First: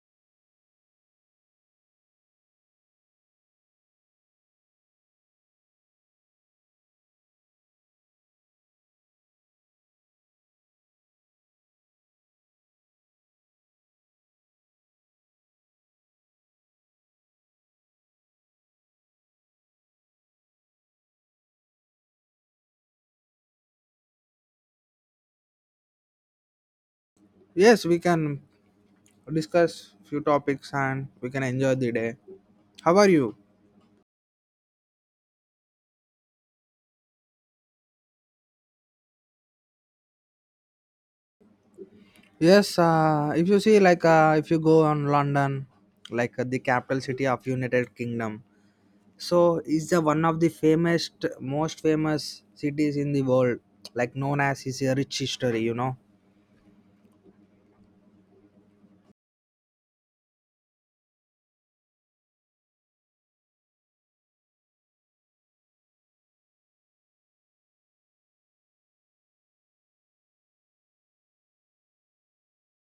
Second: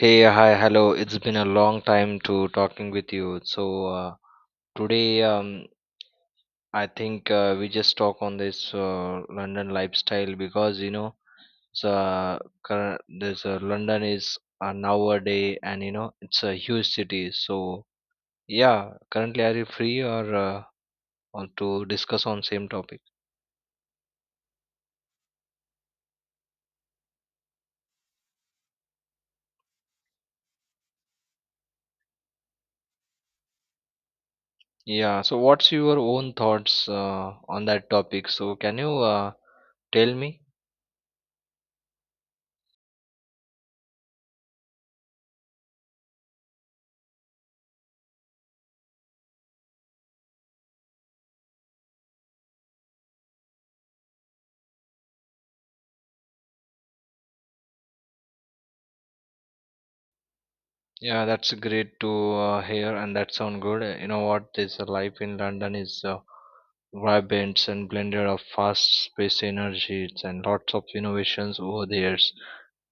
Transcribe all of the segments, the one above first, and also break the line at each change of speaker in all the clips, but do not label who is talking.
Hey, hi, hello. It's been a long time to talking with you. Today, I think we just talk on this London lifestyle because you know, this London is nowadays, and you know, it's a huge city. So yeah, currently, are you free or on to discuss on same topic?
Yes, we can discuss few topics and we can enjoy the day. How are you?
Yeah. So what's your own thoughts on that topic? So can you tell me?
Yes, if you see like if you go on London, like the capital city of United Kingdom, so is the one of the famous, most famous cities in the world, like known as is a rich history.
Yeah, that's great to hear, and that sound good. You know what? This life in London is vibrant and blended of fast paced energies and lots of innovations over the years.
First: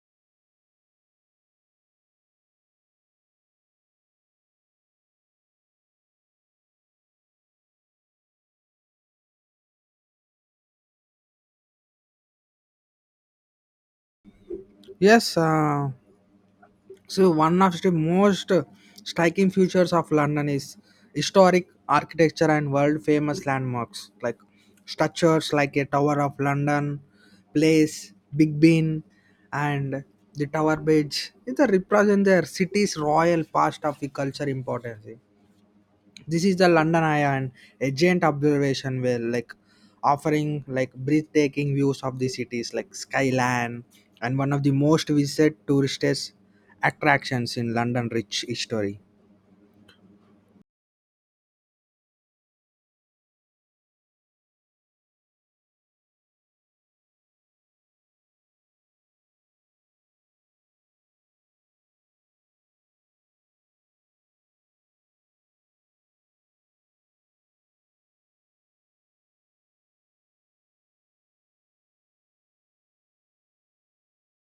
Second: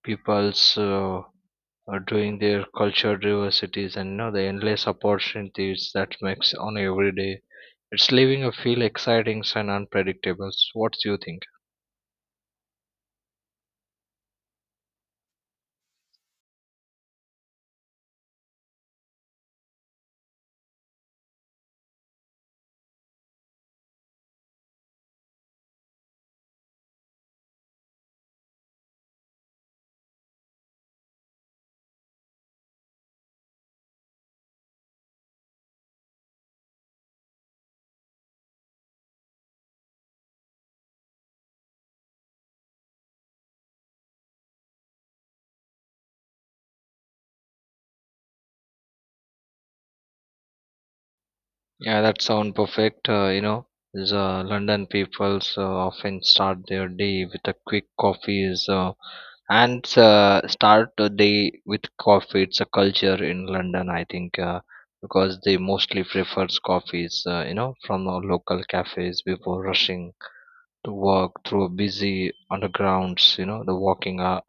People's are doing their culture diversities and you know the endless opportunities that makes on every day. It's leaving a feel exciting and unpredictable. So what do you think?
Yes, so one of the most striking features of London is historic architecture and world famous landmarks like structures like a Tower of London, Place, Big Ben, and the Tower Bridge. It represents their city's royal past of the culture importance. This is the London Eye and a giant observation where like offering like breathtaking views of the cities like skyline and one of the most visited tourist attractions in London rich history.
Yeah, that sound perfect. You know, the London peoples often start their day with a quick coffee is, and start the day with coffee. It's a culture in London, I think, because they mostly prefers coffees, you know, from the local cafes before rushing to work through busy undergrounds, you know, the walking hour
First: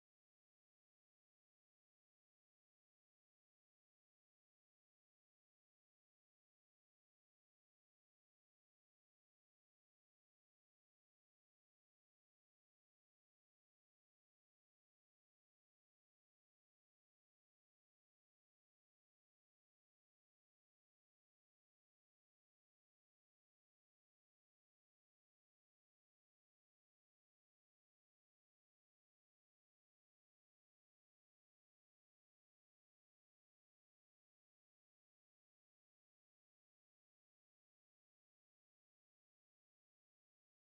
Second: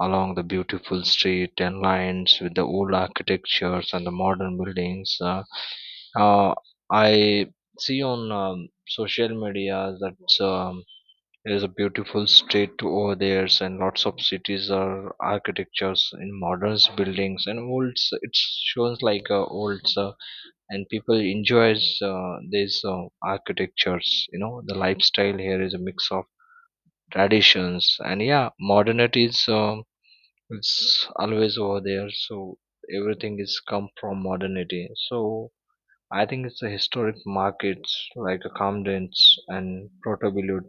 along the beautiful street and lines with the old architectures and the modern buildings. Uh, I see on social media that there is a beautiful street over there, and lots of cities are architectures in modern buildings and old. It shows like old, and people enjoys these architectures. You know, the lifestyle here is a mix of traditions and yeah, modernity is. It's always over there, so everything is come from modernity, so I think it's the historic markets like a Camden's and protobilute.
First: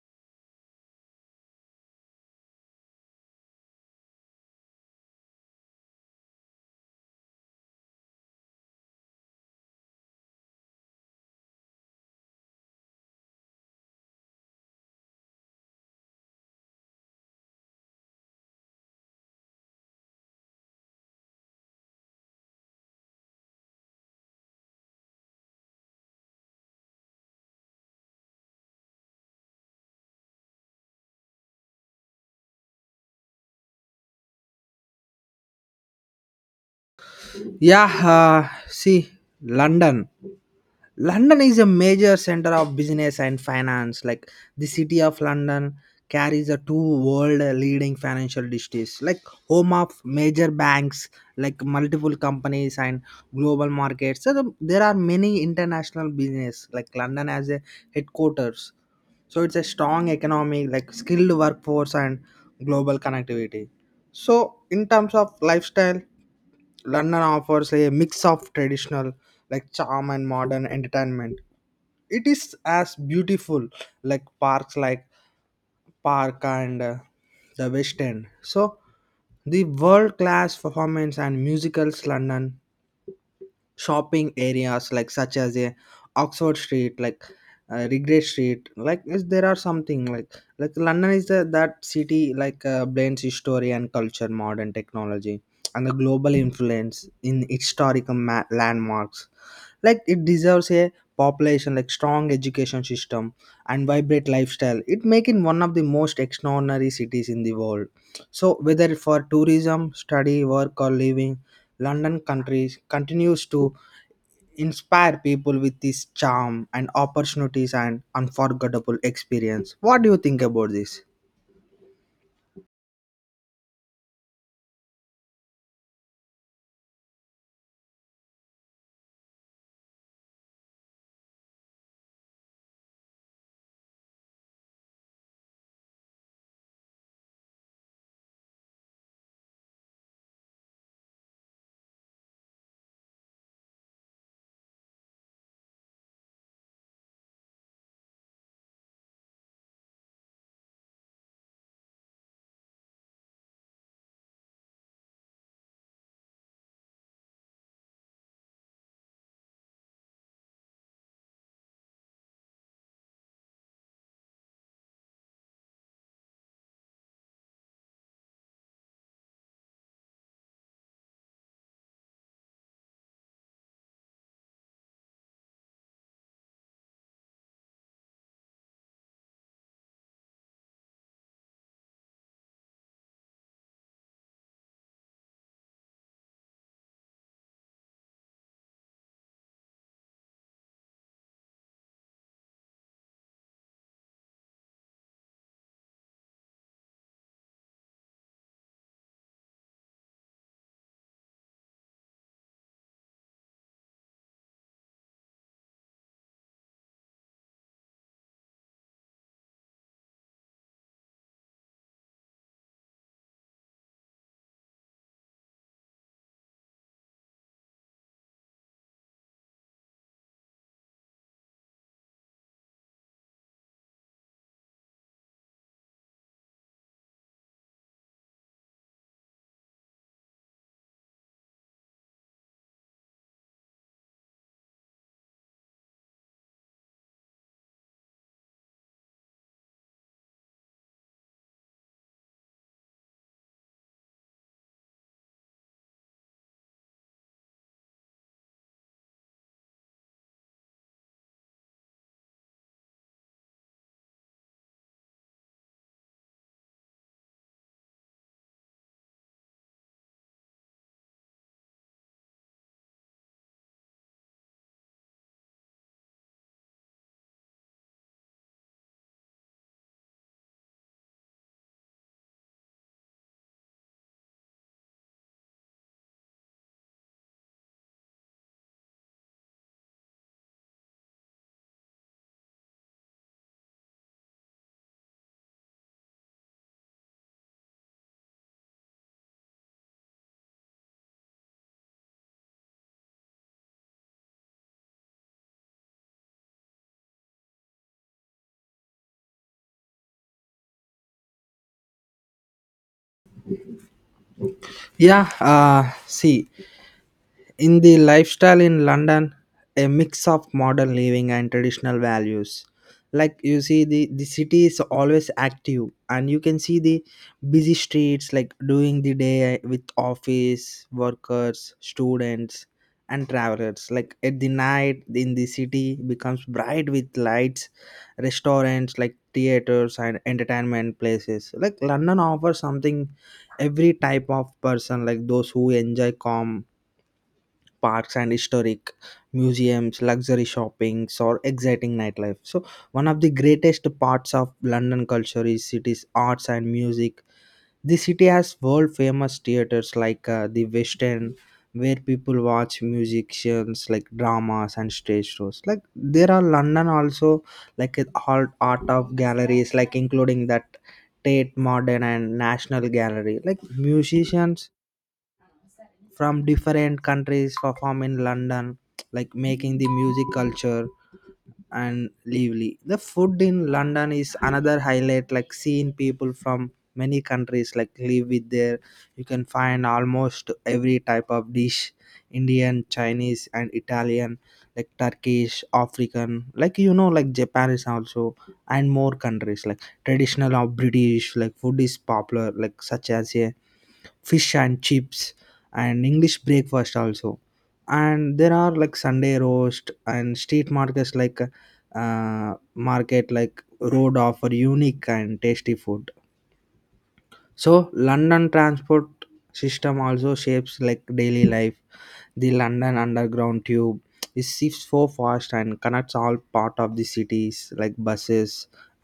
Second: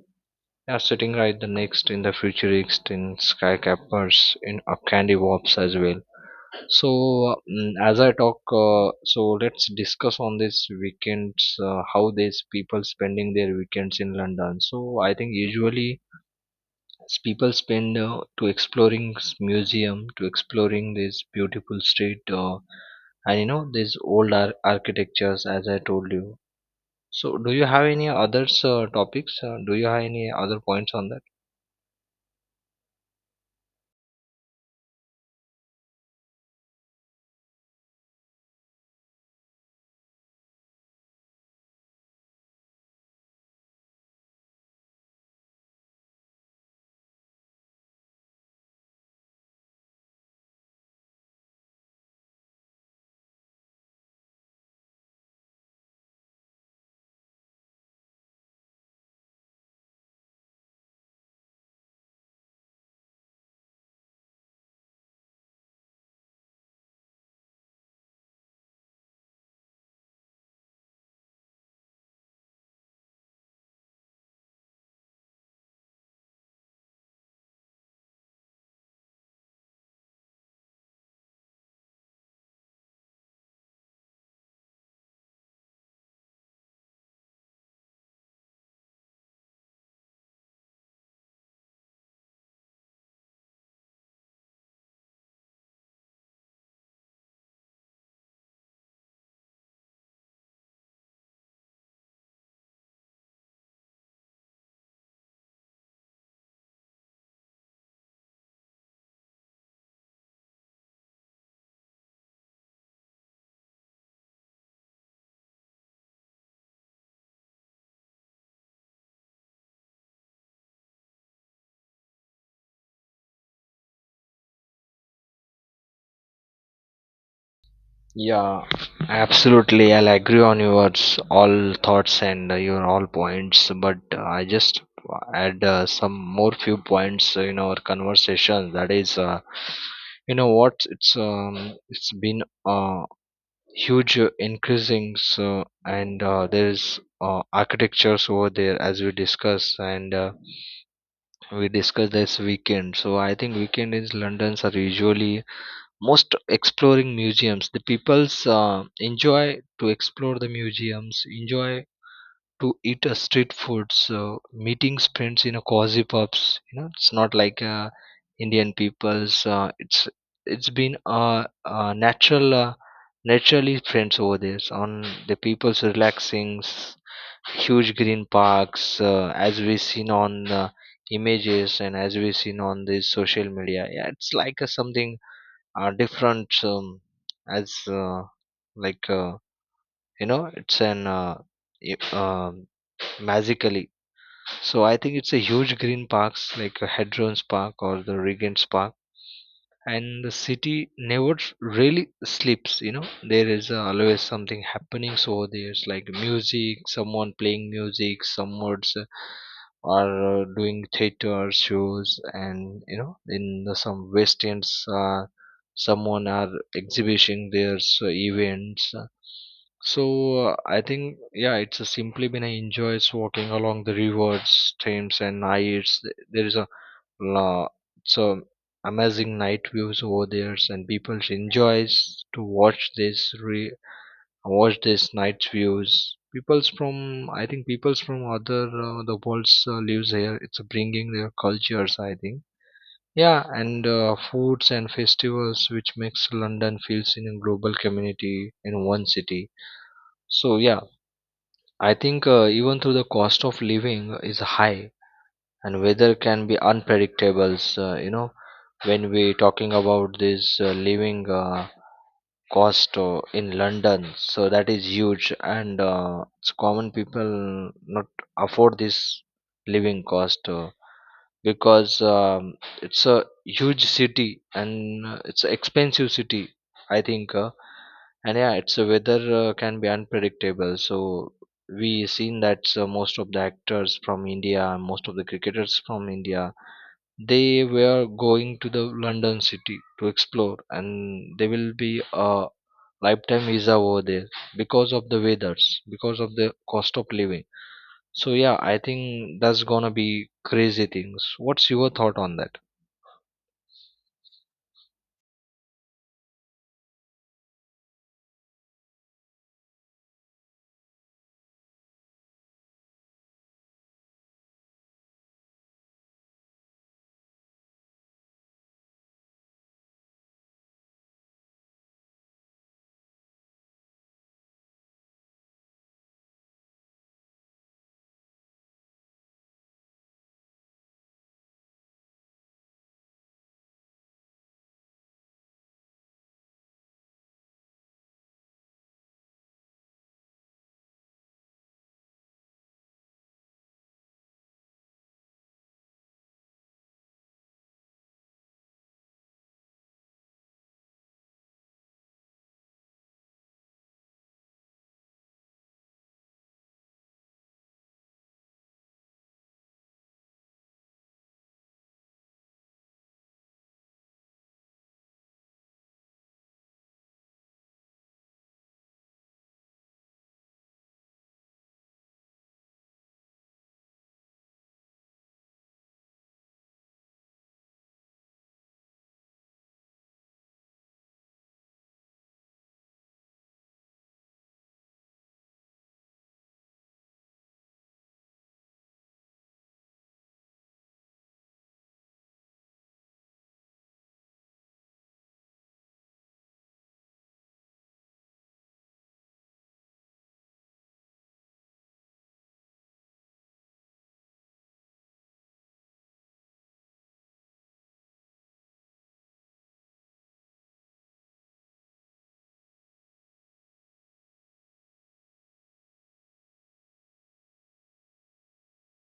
They are sitting right the next in the futurist in skyscrapers in candy warps as well. So as I talk, so let's discuss on this weekends, how these people spending their weekends in London. So I think usually people spend to exploring museum, to exploring this beautiful street, and you know these old architectures as I told you. So do you have any others topics, do you have any other points on that?
Yeah, see London. London is a major center of business and finance. Like the city of London carries a two world leading financial districts, like home of major banks, like multiple companies and global markets. So there are many international business like London as a headquarters. So it's a strong economy, like skilled workforce and global connectivity. So in terms of lifestyle, London offers a mix of traditional, like charm and modern entertainment. It is as beautiful like parks like Park and the West End. So the world class performance and musicals London shopping areas like such as a Oxford Street like Regret Street like is there are something like London is the, that city like blends history and culture modern technology and the global influence in historical landmarks like it deserves a population like strong education system and vibrant lifestyle it making one of the most extraordinary cities in the world, so whether for tourism study work or living London countries continues to inspire people with this charm and opportunities and unforgettable experience. What do you think about this?
Yeah, absolutely, I'll agree on your all thoughts and your all points, but I just add some more few points in our conversation. That is, you know what, it's been uh, huge increasing. So and there's architectures over there as we discuss, and we discussed this weekend. So I think weekend is London's are usually most exploring museums. The people's enjoy to explore the museums, enjoy to eat a street food. So meeting friends in a cozy pubs, you know, it's not like Indian people's. It's been naturally friends over there. So, on the people's relaxing, huge green parks, as we seen on images and as we seen on the social media. Yeah, it's like something different, as like you know, it's i- um magically. So I think it's a huge green parks like a Hadron's Park or the Regent's Park, and the city never really sleeps. You know, there is always something happening. So there's like music, someone playing music, someone's are doing theater shows, and you know, in the some west ends, someone are exhibiting their events, so I think yeah, it's a simply been I enjoys walking along the rivers streams and nights. There is a lo- so amazing night views over there and people enjoys to watch this re watch this night views. People's from, I think people's from other the world's lives here. It's bringing their cultures, I think, yeah, and foods and festivals which makes London feels in a global community in one city. So yeah, I think even though the cost of living is high and weather can be unpredictable, you know, when we talking about this living cost in London, so that is huge, and it's common people not afford this living cost, because it's a huge city, and it's an expensive city, I think, and yeah, it's a weather can be unpredictable, so. We seen that most of the actors from India, most of the cricketers from India, they were going to the London city to explore, and they will be a lifetime visa over there because of the weathers, because of the cost of living. So yeah, I think that's gonna be crazy things. What's your thought on that?
Yeah, see, in the lifestyle in London, a mix of modern living and traditional values. Like you see, the city is always active, and you can see the busy streets like during the day with office workers, students, and travelers. Like at the night in the city becomes bright with lights, restaurants like theaters and entertainment places. Like London offers something every type of person, like those who enjoy calm parks and historic museums, luxury shoppings, or exciting nightlife. So, one of the greatest parts of London culture is its arts and music. The city has world famous theaters like the West End, where people watch musicians like dramas and stage shows. Like there are London also like a art of galleries, like including that Tate Modern and National Gallery. Like musicians from different countries perform in London like making the music culture and lively. The food in London is another highlight, like seeing people from many countries like live with there. You can find almost every type of dish Indian, Chinese, and Italian, like Turkish, African, like like Japanese also, and more countries like traditional or British, like food is popular, like such as a fish and chips and English breakfast also, and there are like Sunday roast and street markets like market like road offer unique and tasty food. So London transport system also shapes like daily life. The London Underground tube is shifts so fast and connects all part of the cities like buses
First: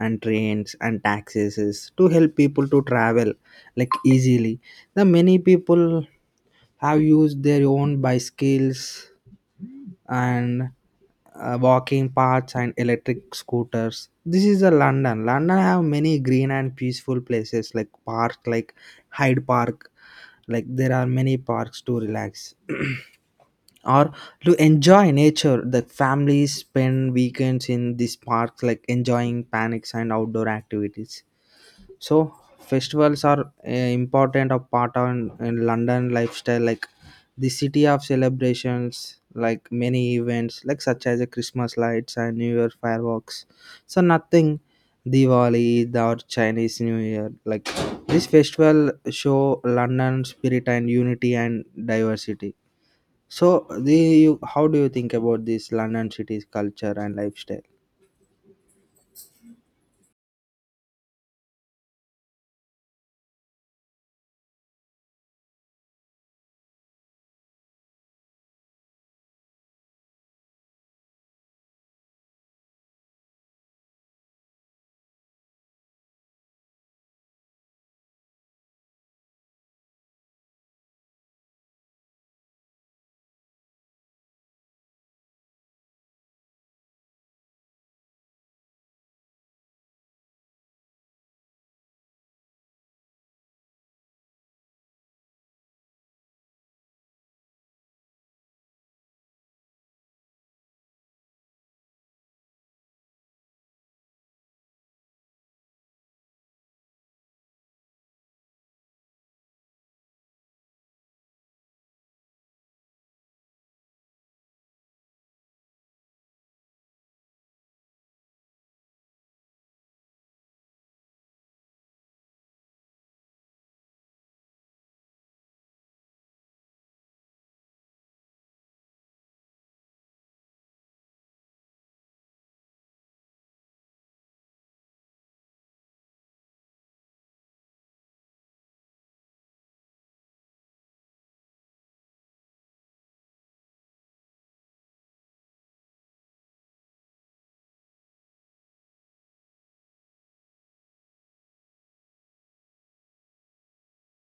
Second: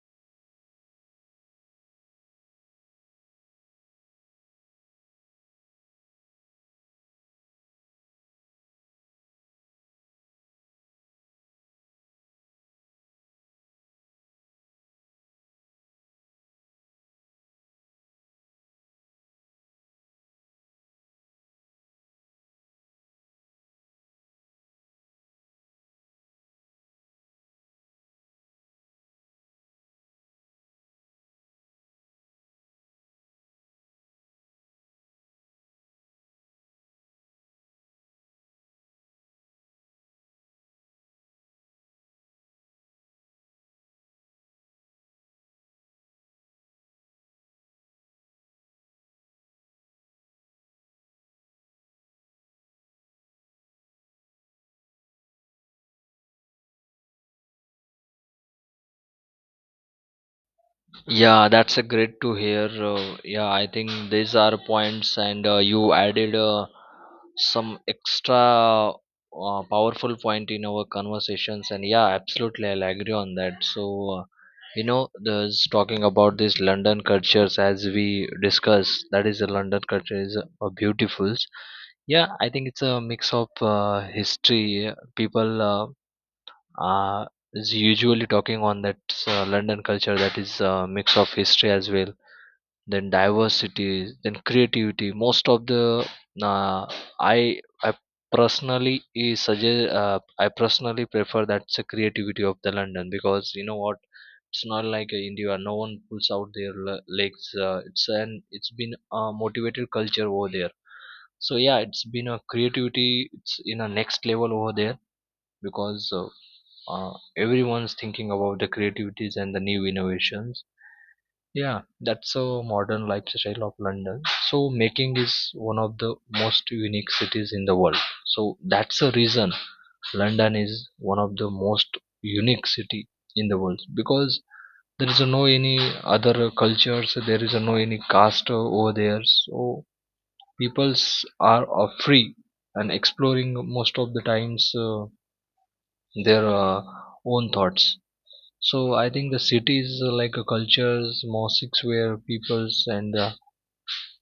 and trains and taxis to help people to travel like easily. The many people have used their own bicycles and walking paths and electric scooters. This is a London have many green and peaceful places like park like Hyde Park, like there are many parks to relax or to enjoy nature. The families spend weekends in these parks like enjoying panics and outdoor activities. So festivals are a important of part on in London lifestyle, like the city of celebrations, like many events, like such as a Christmas lights and New Year fireworks. So nothing Diwali or Chinese New Year. Like this festival show London spirit and unity and diversity. So the you, how do you think about this London city's culture and lifestyle?
Yeah, that's a great to hear. Yeah, I think these are points, and you added some extra powerful point in our conversations. And yeah, absolutely, I'll agree on that. So, you know, there's talking about these London cultures as we discussed. That is, the London culture is beautiful. Yeah, I think it's a mix of history. People. Uh, is usually talking on that London culture. That is a mix of history as well, then diversity, then creativity. Most of the uh, I personally is suggest, I personally prefer that's the creativity of the London. Because you know what, it's not like India, no one pulls out their legs. It's an it's been a motivated culture over there. So yeah, it's been a creativity, it's in a next level over there. Because everyone's thinking about the creativities and the new innovations. Yeah, that's a modern lifestyle of London. So making is one of the most unique cities in the world. So that's the reason London is one of the most unique city in the world, because there is no any other cultures. There is no any caste over there. So peoples are free and exploring most of the times. Their own thoughts. So I think the cities like a cultures, mosques where peoples and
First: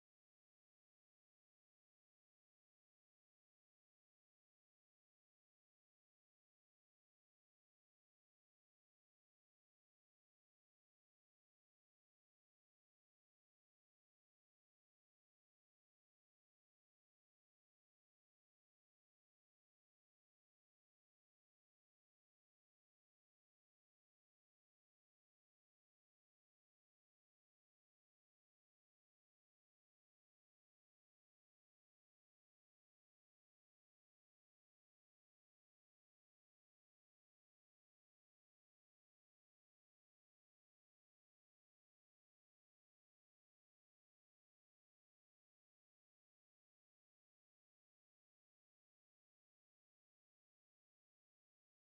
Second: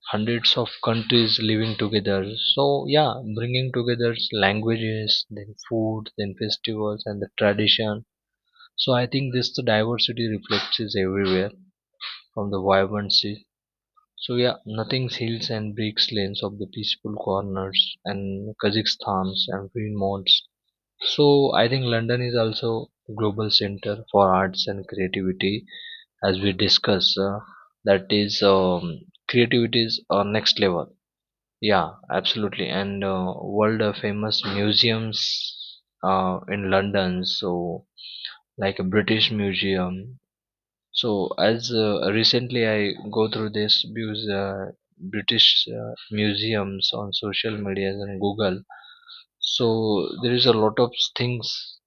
hundreds of countries living together. So yeah, bringing together languages, then food, then festivals and the tradition. So I think this the diversity reflects is everywhere from the vibrancy. So yeah, nothing's hills and breaks lanes of the peaceful corners and Kazakhstan's and green mountains. So I think London is also a global center for arts and creativity, as we discuss. That is creativity is next level. Yeah, absolutely. And world famous museums in London. So like a British Museum. So as recently I go through this, because British museums on social media and Google. So there is a lot of things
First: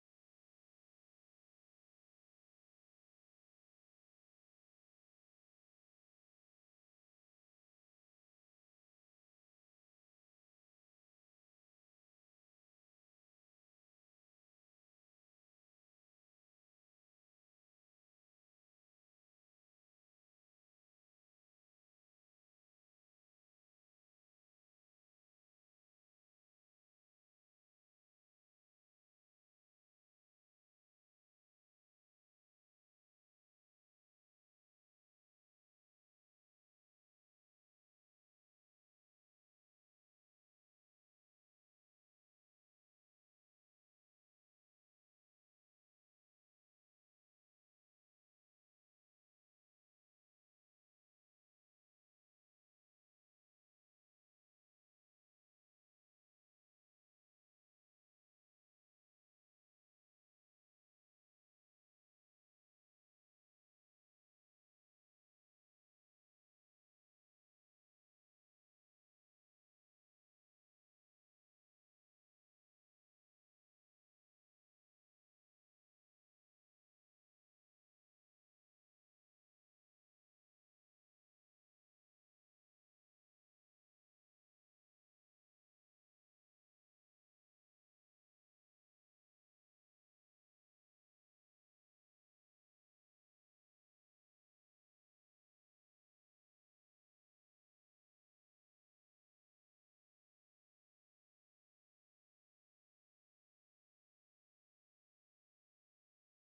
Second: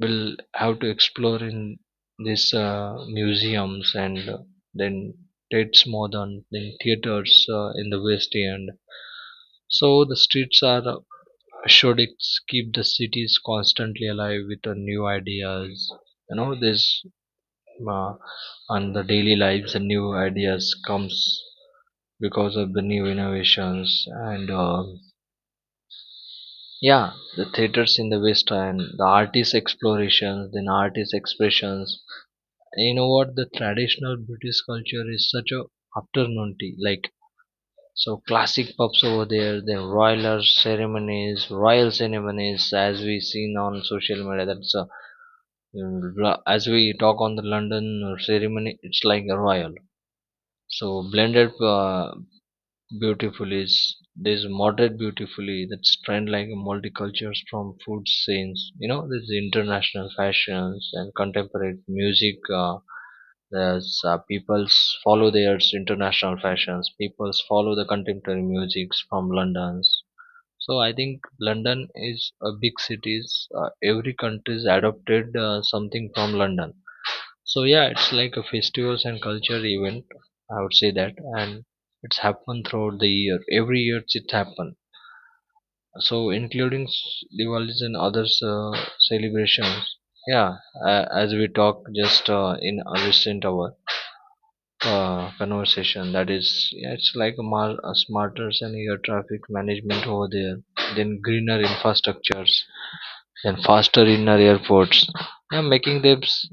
we'll have to explore in these museums and then Tate's Modern, then theaters in the West End. So the streets are should keep the cities constantly alive with new ideas. You know this, uh, and the daily lives and new ideas comes because of the new innovations, and yeah, the theaters in the West End, the artist explorations, then artist expressions. And you know what? The traditional British culture is such a afternoon tea. Like so, classic pubs over there. Then royal ceremonies, as we seen on social media. That's a, as we talk on the London ceremony. It's like a royal. So blended beautifully, is there's moderate beautifully, that's trend like multicultures from food scenes. You know, there's international fashions and contemporary music. There's people's follow their international fashions. People's follow the contemporary musics from London's. So I think London is a big cities. Every country's adopted something from London. So yeah, it's like a festivals and culture event, I would say that, and it's happened throughout the year. Every year it happen. So including Diwali's and others celebrations. Yeah, as we talk just in a recent hour conversation, that is yeah, it's like a, a smarter and air traffic management over there, then greener infrastructures, then faster inner airports. Yeah, making them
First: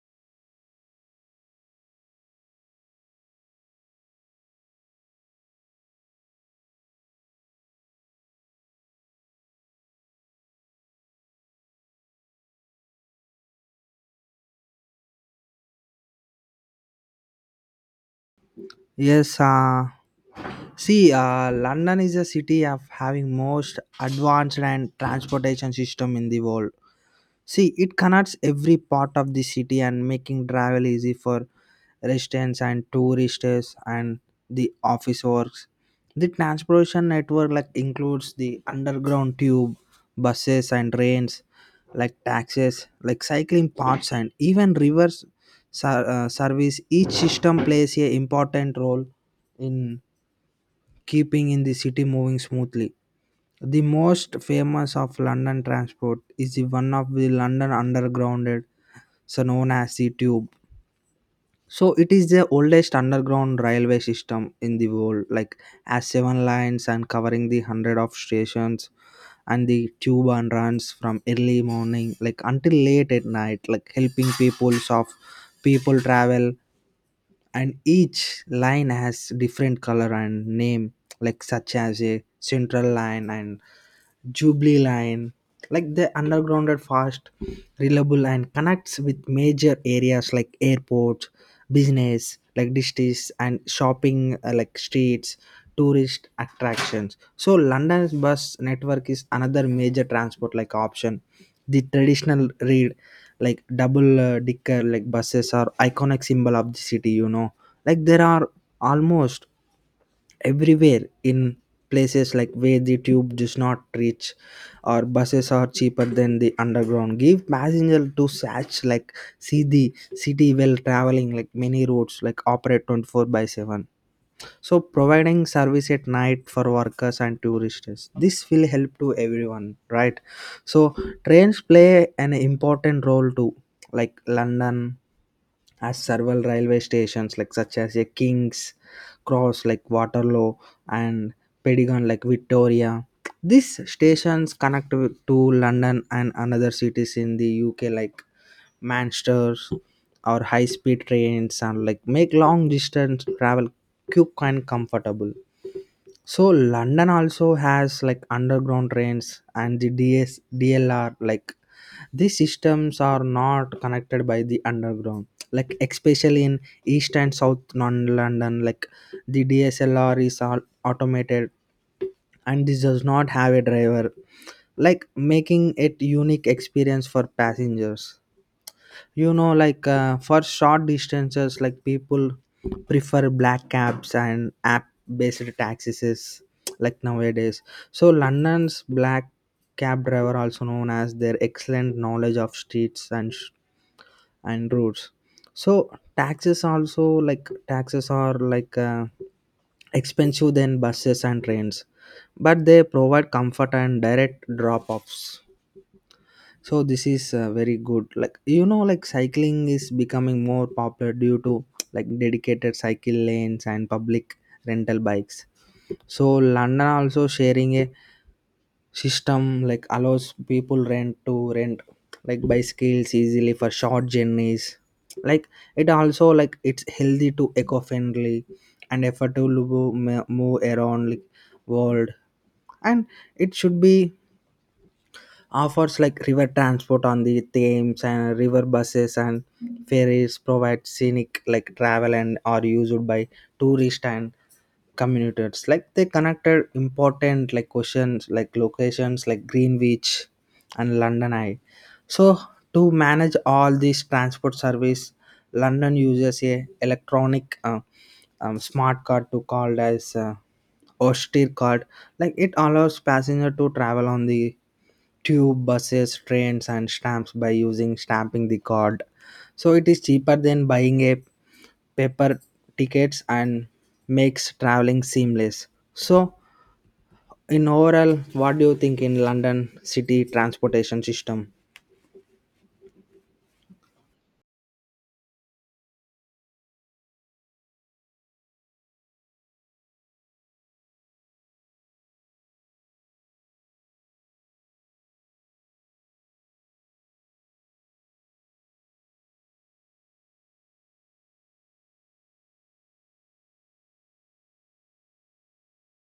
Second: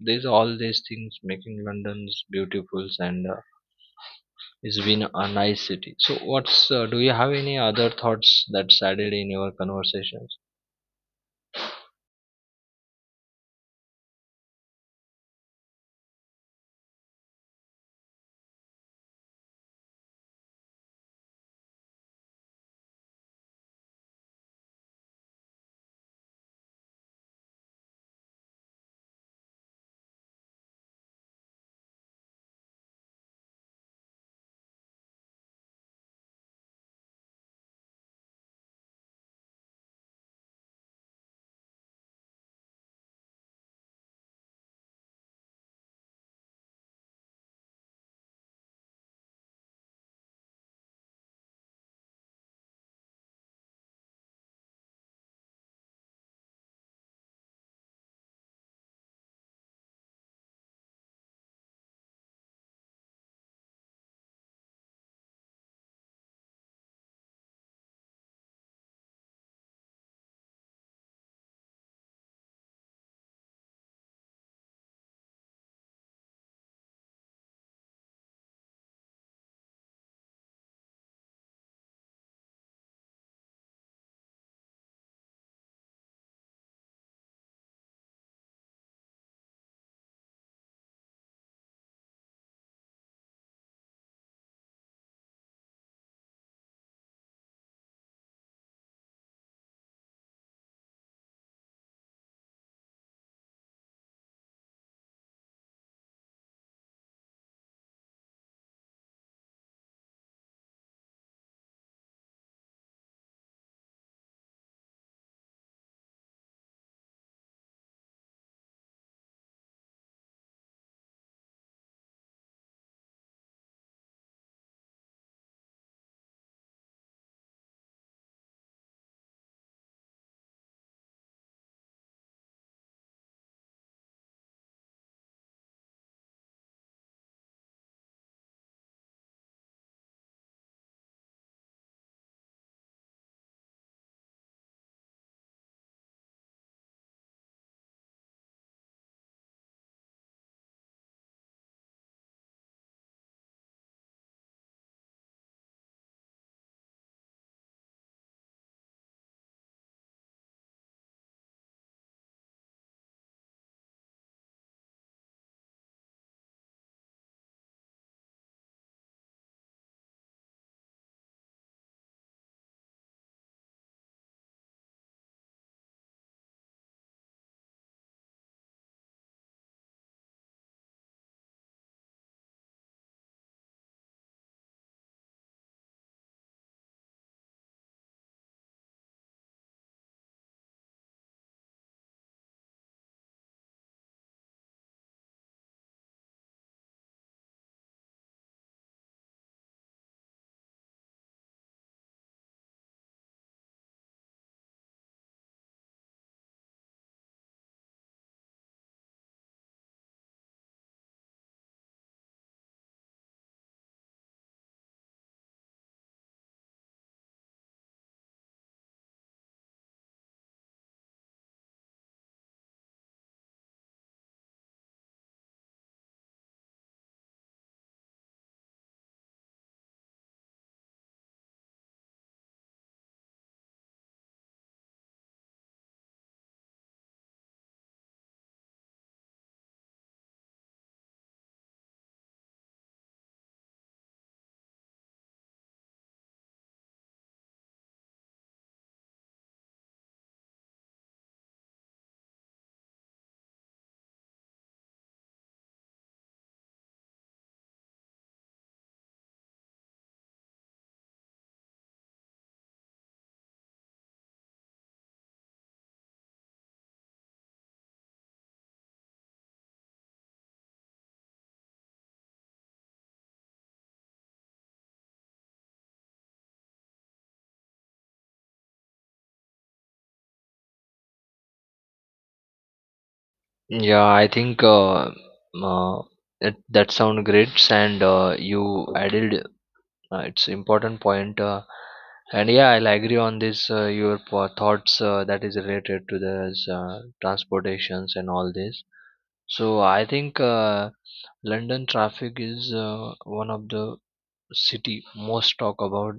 these all these things making London's beautiful, and it's been a nice city. So what's, do you have any other thoughts that's added in your conversations?
Yes, see, London is a city of having most advanced and transportation system in the world. See, it connects every part of the city and making travel easy for residents and tourists and the office works. The transportation network like includes the underground tube, buses and trains, like taxis, like cycling paths and even rivers service. Each system plays a important role in keeping in the city moving smoothly. The most famous of London transport is the one of the London Underground, so known as the Tube. So it is the oldest underground railway system in the world, like has seven lines and covering the hundred of stations and the tube and runs from early morning like until late at night like helping people travel, and each line has different color and name like such as a Central line and Jubilee line. Like the underground are fast reliable and connects with major areas like airports business like districts and shopping like streets tourist attractions. So London's bus network is another major transport like option. The traditional rail like double decker like buses are iconic symbol of the city, like there are almost everywhere in places like where the tube does not reach, or buses are cheaper than the underground give passenger to such like see the city while traveling. Like many roads like operate 24/7, so providing service at night for workers and tourists. This will help to everyone, right? So trains play an important role too, like London has several railway stations like such as a King's Cross like Waterloo and Pedigon like Victoria. These stations connect to London and another cities in the UK like Manchester or high speed trains and like make long distance travel quick and comfortable. So London also has like underground trains and the DS DLR, like these systems are not connected by the underground, like especially in east and south non London, like the DSLR is all automated and this does not have a driver, like making it unique experience for passengers, like for short distances like people prefer black cabs and app based taxis like nowadays. So London's black cab driver also known as their excellent knowledge of streets and and routes. So taxis also like taxes are like expensive than buses and trains, but they provide comfort and direct drop offs. So this is very good, like like cycling is becoming more popular due to like dedicated cycle lanes and public rental bikes. So London also sharing a system like allows people rent to rent like bicycles easily for short journeys, like it also like it's healthy to eco-friendly and affordable to move around like world, and it should be offers like river transport on the Thames and river buses and ferries provide scenic like travel and are used by tourists and communities, like they connected important like questions like locations like Greenwich and London Eye. So to manage all these transport service, London uses a electronic smart card to called as austere card. Like it allows passenger to travel on the tube buses trains and stamps by using stamping the card. So it is cheaper than buying a paper tickets and makes traveling seamless. So, in overall, what do you think in London city transportation system?
Yeah, I think uh, that sound great, and you added it's important point, and yeah, I'll agree on this. Your thoughts that is related to this transportations and all this. So I think London traffic is one of the city most talk about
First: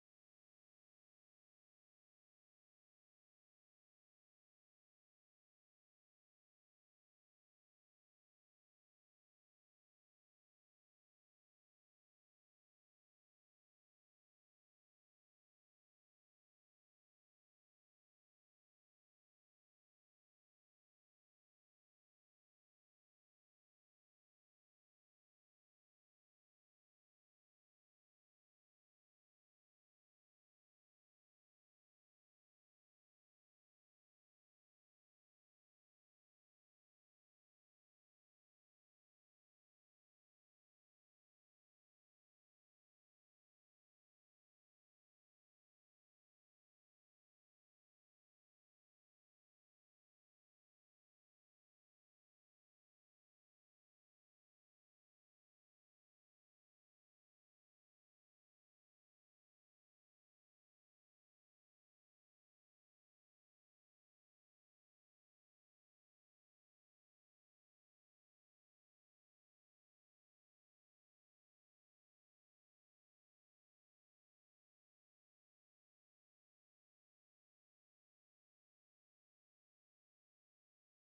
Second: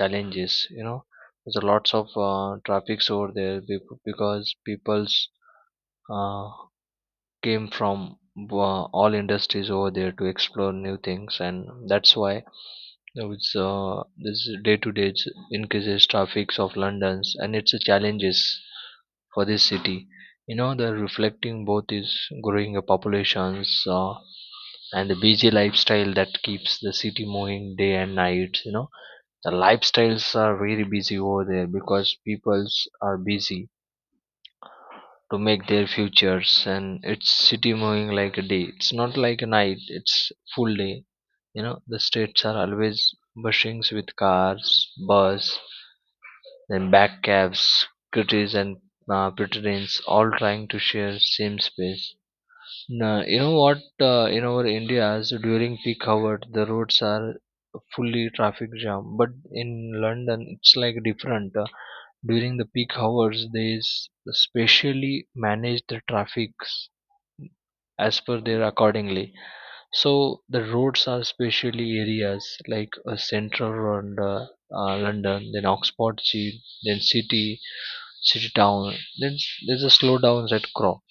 challenges. You know, there's a lots of traffics over there because people's uh, came from all industries over there to explore new things, and that's why there was this day to day increases traffics of london's and its a challenges for this city. You know, the reflecting both is growing populations and the busy lifestyle that keeps the city moving day and night. You know, the lifestyles are very busy over there because peoples are busy to make their futures, and it's city moving like a day, it's not like a night, it's full day. You know, the streets are always bushing with cars, bus, then back cabs, scooters and pedestrians, all trying to share same space. Now, you know what, in our india's during peak hour the roads are fully traffic jam, but in london it's like different. During the peak hours they specially manage the traffic as per their accordingly. So the roads are especially areas like central and London, then Oxford, Cheap, then city, city town. Then there's a slowdowns at Crow,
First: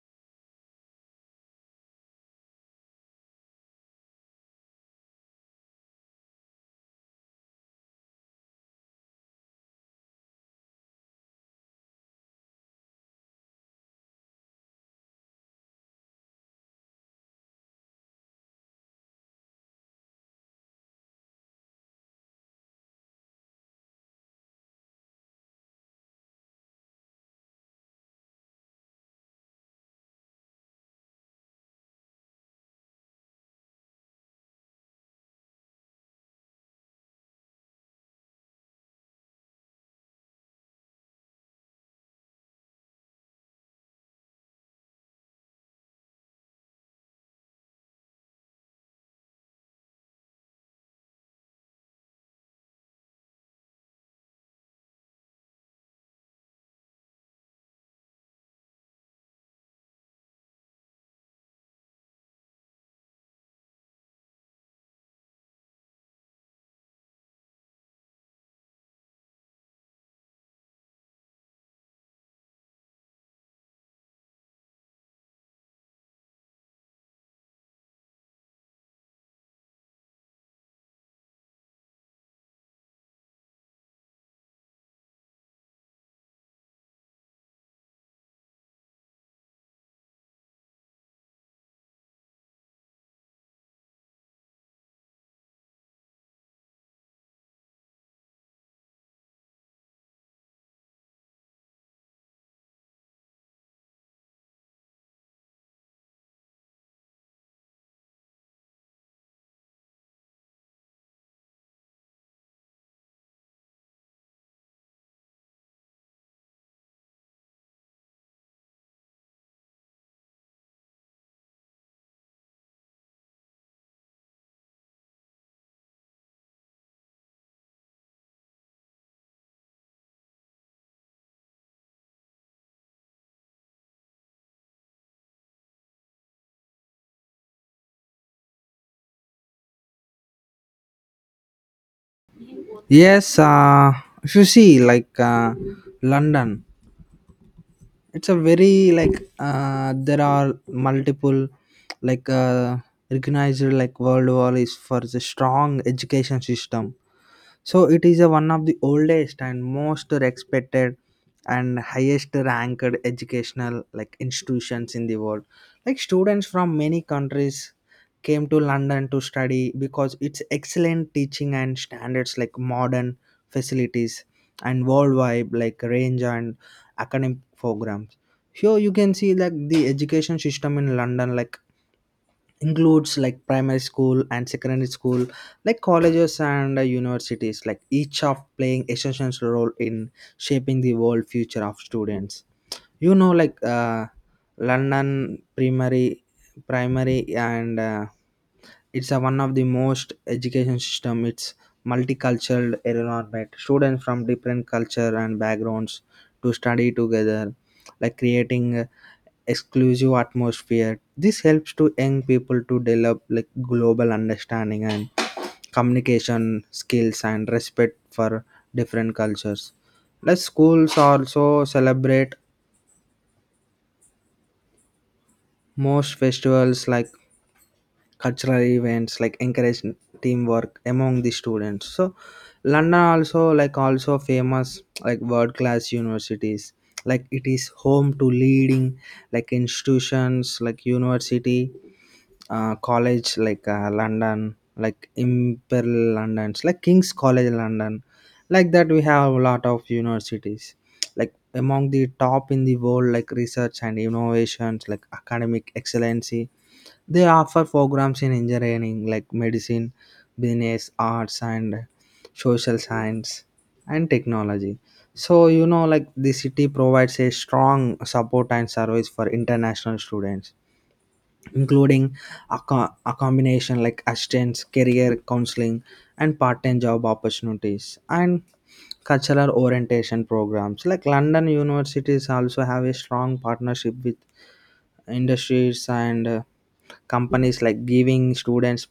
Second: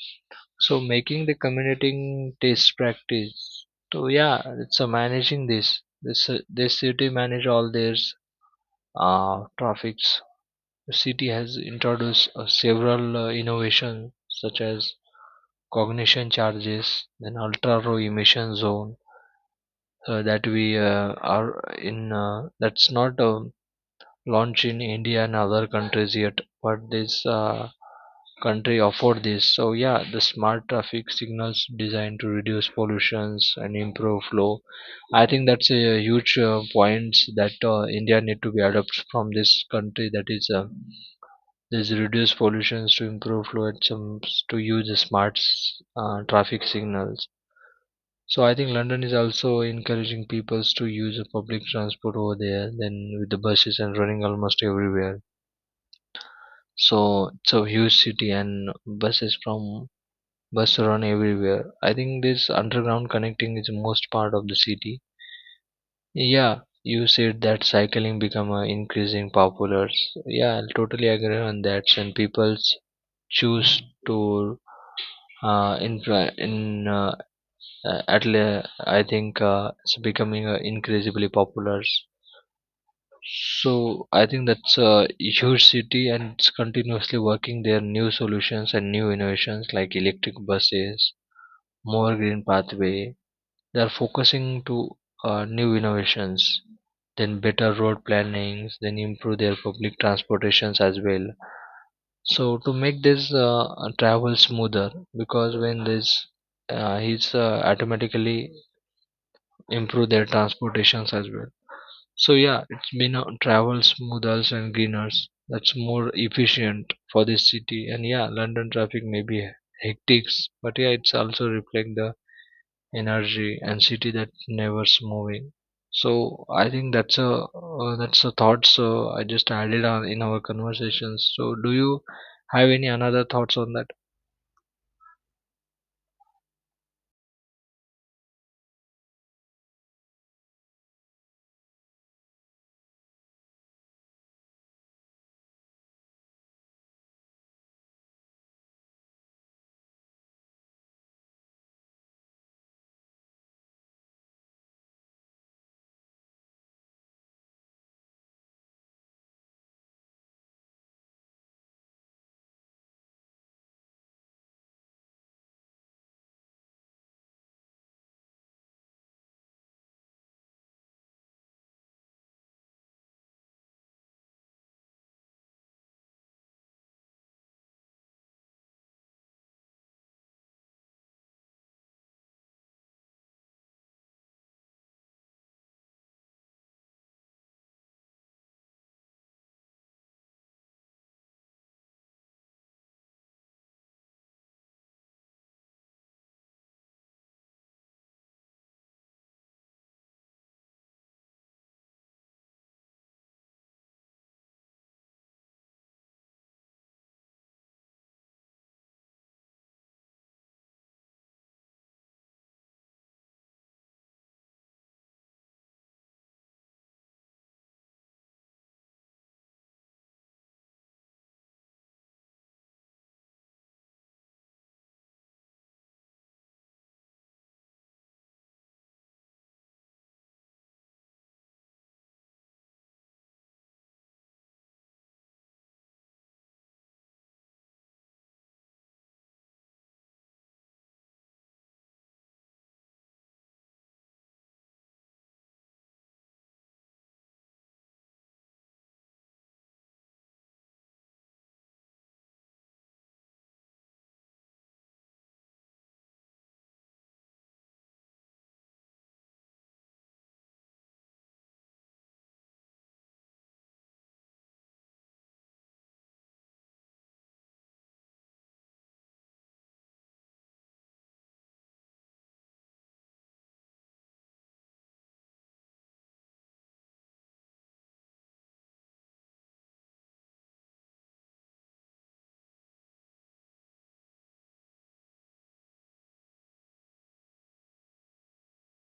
so making the commuting test practice. So yeah, it's a managing this. This city manage all their traffics. The city has introduced several innovations such as cognition charges and ultra low emission zone, that we are in that's not launched in India and other countries yet, but this country afford this. So yeah, the smart traffic signals designed to reduce pollutions and improve flow. I think that's a huge point that india need to be adopted from this country, that is there's reduces pollution to improve fluid jumps to use the smart traffic signals. So I think London is also encouraging people to use the public transport over there, then with the buses and running almost everywhere. So it's a huge city and buses from bus run everywhere. I think this underground connecting is the most part of the city. Yeah, you said that cycling become increasing popular. Yeah, I totally agree on that, and people's choose to in fra- in at I think it's becoming increasingly popular. So I think that's a huge city, and it's continuously working their new solutions and new innovations like electric buses, more green pathway. They are focusing to new innovations, then better road plannings, then improve their public transportations as well. So to make this travel smoother, because when this he's automatically improve their transportations as well. So yeah, it's been travel smoothers and greeners. That's more efficient for this city. And yeah, London traffic may be hectic, but yeah, it's also reflect the energy and city that never's moving. So I think that's a thought. So I just added on in our conversations. So do you have any another thoughts on that?
Yes, if you see like London, it's a very like there are multiple like recognized like World War is for the strong education system. So it is a one of the oldest and most respected and highest ranked educational like institutions in the world. Like students from many countries came to London to study because its excellent teaching and standards like modern facilities and worldwide like range and academic programs. Here you can see like the education system in London like includes like primary school and secondary school like colleges and universities like each of playing essential role in shaping the world future of students, like London primary and it's a one of the most education system. It's multicultural environment students from different culture and backgrounds to study together like creating exclusive atmosphere. This helps to young people to develop like global understanding and communication skills and respect for different cultures. Like schools also celebrate most festivals like cultural events like encourage teamwork among the students. So London also like also famous like world class universities like it is home to leading like institutions like university college like London, like Imperial London, like King's College London. Like that, we have a lot of universities. Like among the top in the world, like research and innovations, like academic excellency. They offer programs in engineering, like medicine, business, arts, and social science and technology. So like the city provides a strong support and service for international students including a combination like assistance, career counseling, and part-time job opportunities, and cultural orientation programs. Like London universities also have a strong partnership with industries and companies, like giving students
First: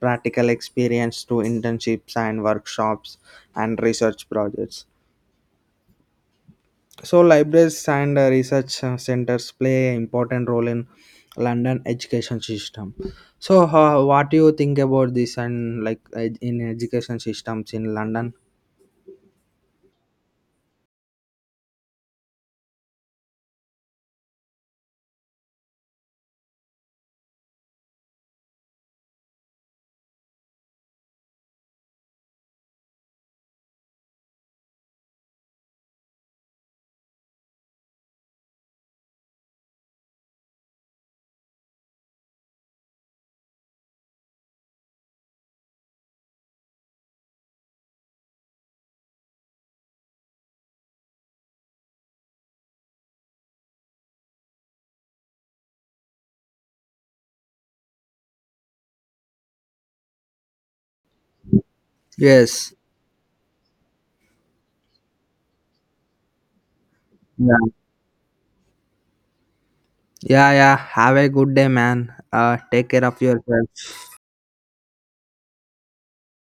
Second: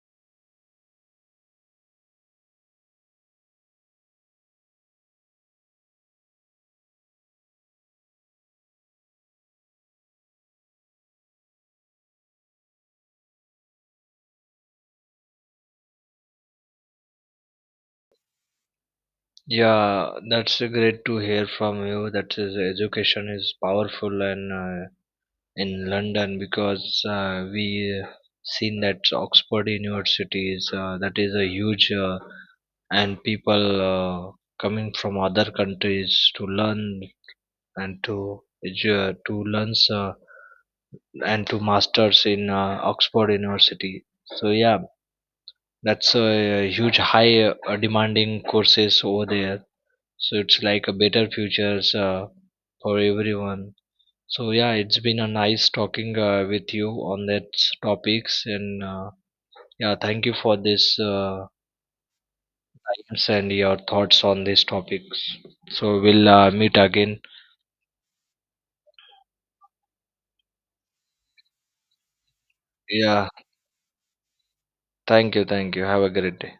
practical experience through internships and workshops and research projects. So, libraries and research centers play an important role in London education system. So, what do you think about this and like in education systems in London?
Yeah, that's great to hear from you. That is, education is powerful and in London because we seen that Oxford University is that is a huge and people coming from other countries to learn and to to learn and to masters in Oxford University. So yeah, that's a huge high demanding courses over there, so it's like a better futures for everyone. So yeah, it's been a nice talking with you on that topics and yeah, thank you for this
Yes.
times and your thoughts on these topics. So we'll meet again.
Yeah. Yeah. Yeah. Have a good day, man. Take care of
Yeah,
yourself.
thank you, thank you, have a great day.